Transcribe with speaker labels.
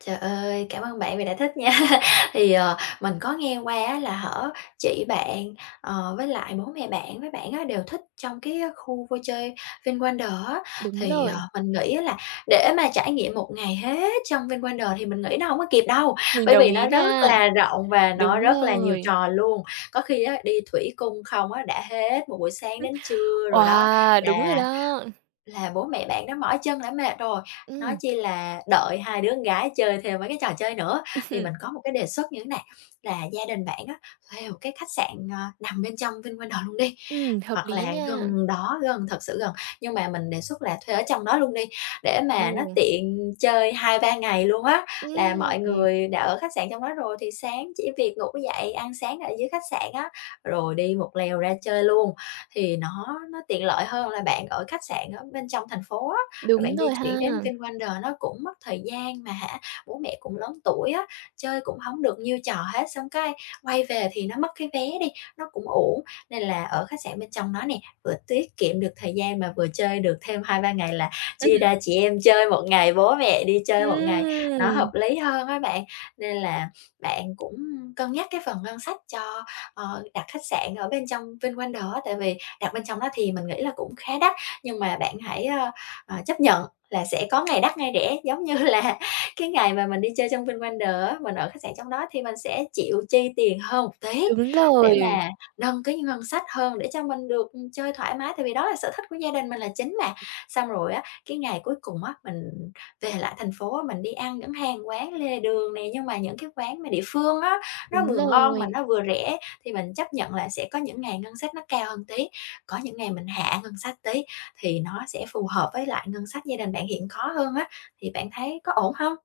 Speaker 1: Trời ơi, cảm ơn bạn vì đã thích nha. Thì, ờ, mình có nghe qua á là, hả, chị bạn, ờ, với lại bố mẹ bạn với bạn á đều thích trong cái khu vui chơi Vinwonders á,
Speaker 2: Đúng
Speaker 1: thì, ờ,
Speaker 2: rồi.
Speaker 1: mình nghĩ á là để mà trải nghiệm một ngày hết trong Vinwonders thì mình nghĩ nó hổng có kịp đâu.
Speaker 2: Mình
Speaker 1: Bởi
Speaker 2: đồng
Speaker 1: vì
Speaker 2: ý
Speaker 1: nó rất
Speaker 2: nha.
Speaker 1: là rộng và
Speaker 2: Đúng
Speaker 1: nó rất là nhiều
Speaker 2: rồi.
Speaker 1: trò luôn. Có khi á đi thủy cung không á đã hết một buổi sáng đến
Speaker 2: [unintelligible]
Speaker 1: trưa rồi đó,
Speaker 2: Wow, đúng rồi
Speaker 1: là
Speaker 2: đó!
Speaker 1: là bố mẹ bạn đã mỏi chân, đã mệt rồi, nói
Speaker 2: Ừm.
Speaker 1: chi là đợi 2 đứa con gái chơi thêm mấy cái trò chơi nữa. Thì mình có một cái đề xuất như thế này, là gia đình bạn á thuê một cái khách sạn, ờ, nằm bên trong Vinwonders luôn đi,
Speaker 2: Ừm, hợp
Speaker 1: hoặc
Speaker 2: lý
Speaker 1: là
Speaker 2: nha.
Speaker 1: gần đó, gần thật sự gần, nhưng mà mình đề xuất là thuê ở trong đó luôn đi, để mà nó
Speaker 2: [unintelligible]
Speaker 1: tiện chơi 2, 3 ngày luôn á. Là
Speaker 2: Ưm,
Speaker 1: mọi
Speaker 2: ừm.
Speaker 1: người đã ở khách sạn trong đó rồi thì sáng chỉ việc ngủ dậy ăn sáng ở dưới khách sạn á, rồi đi một lèo ra chơi luôn, thì nó nó tiện lợi hơn là bạn ở khách sạn ở bên trong thành phố á rồi
Speaker 2: Đúng
Speaker 1: bạn di
Speaker 2: rồi ha.
Speaker 1: chuyển đến Vinwonders, nó cũng mất thời gian, mà hả, bố mẹ cũng lớn tuổi á, chơi cũng hổng được nhiêu trò hết. Xong cái quay về thì nó mất cái vé đi, nó cũng uổng. Nên là ở khách sạn bên trong nó nè, vừa tiết kiệm được thời gian mà vừa chơi được thêm 2, 3 ngày, là chia ra chị em chơi 1 ngày, bố mẹ đi chơi 1 ngày, nó hợp
Speaker 2: A!
Speaker 1: lý hơn á bạn. Nên là bạn cũng, ưm, cân nhắc cái phần ngân sách cho, ờ, đặt khách sạn ở bên trong Vinwonders á, tại vì đặt bên trong nó thì mình nghĩ là cũng khá đắt, nhưng mà bạn hãy, ơ, ờ, chấp nhận là sẽ có ngày đắt ngày rẻ. Giống như là, cái ngày mà mình đi chơi trong Vinwonders á, mình ở khách sạn trong đó thì mình sẽ chịu chi tiền hơn một tí,
Speaker 2: Đúng
Speaker 1: để
Speaker 2: rồi.
Speaker 1: mà nâng cái ngân sách hơn, để cho mình được, ừm, chơi thoải mái, tại vì đó là sở thích của gia đình mình là chính mà. Xong rồi á, cái ngày cuối cùng á, mình về lại thành phố á mình đi ăn những hàng quán lề đường nè, nhưng mà những cái quán mà địa phương á, nó
Speaker 2: Đúng
Speaker 1: vừa ngon mà
Speaker 2: rồi.
Speaker 1: nó vừa rẻ. Thì mình chấp nhận là sẽ có những ngày ngân sách nó cao hơn tí, có những ngày mình hạ ngân sách tí, thì nó sẽ phù hợp với lại ngân sách gia đình bạn hiện có hơn á. Thì bạn thấy có ổn hông?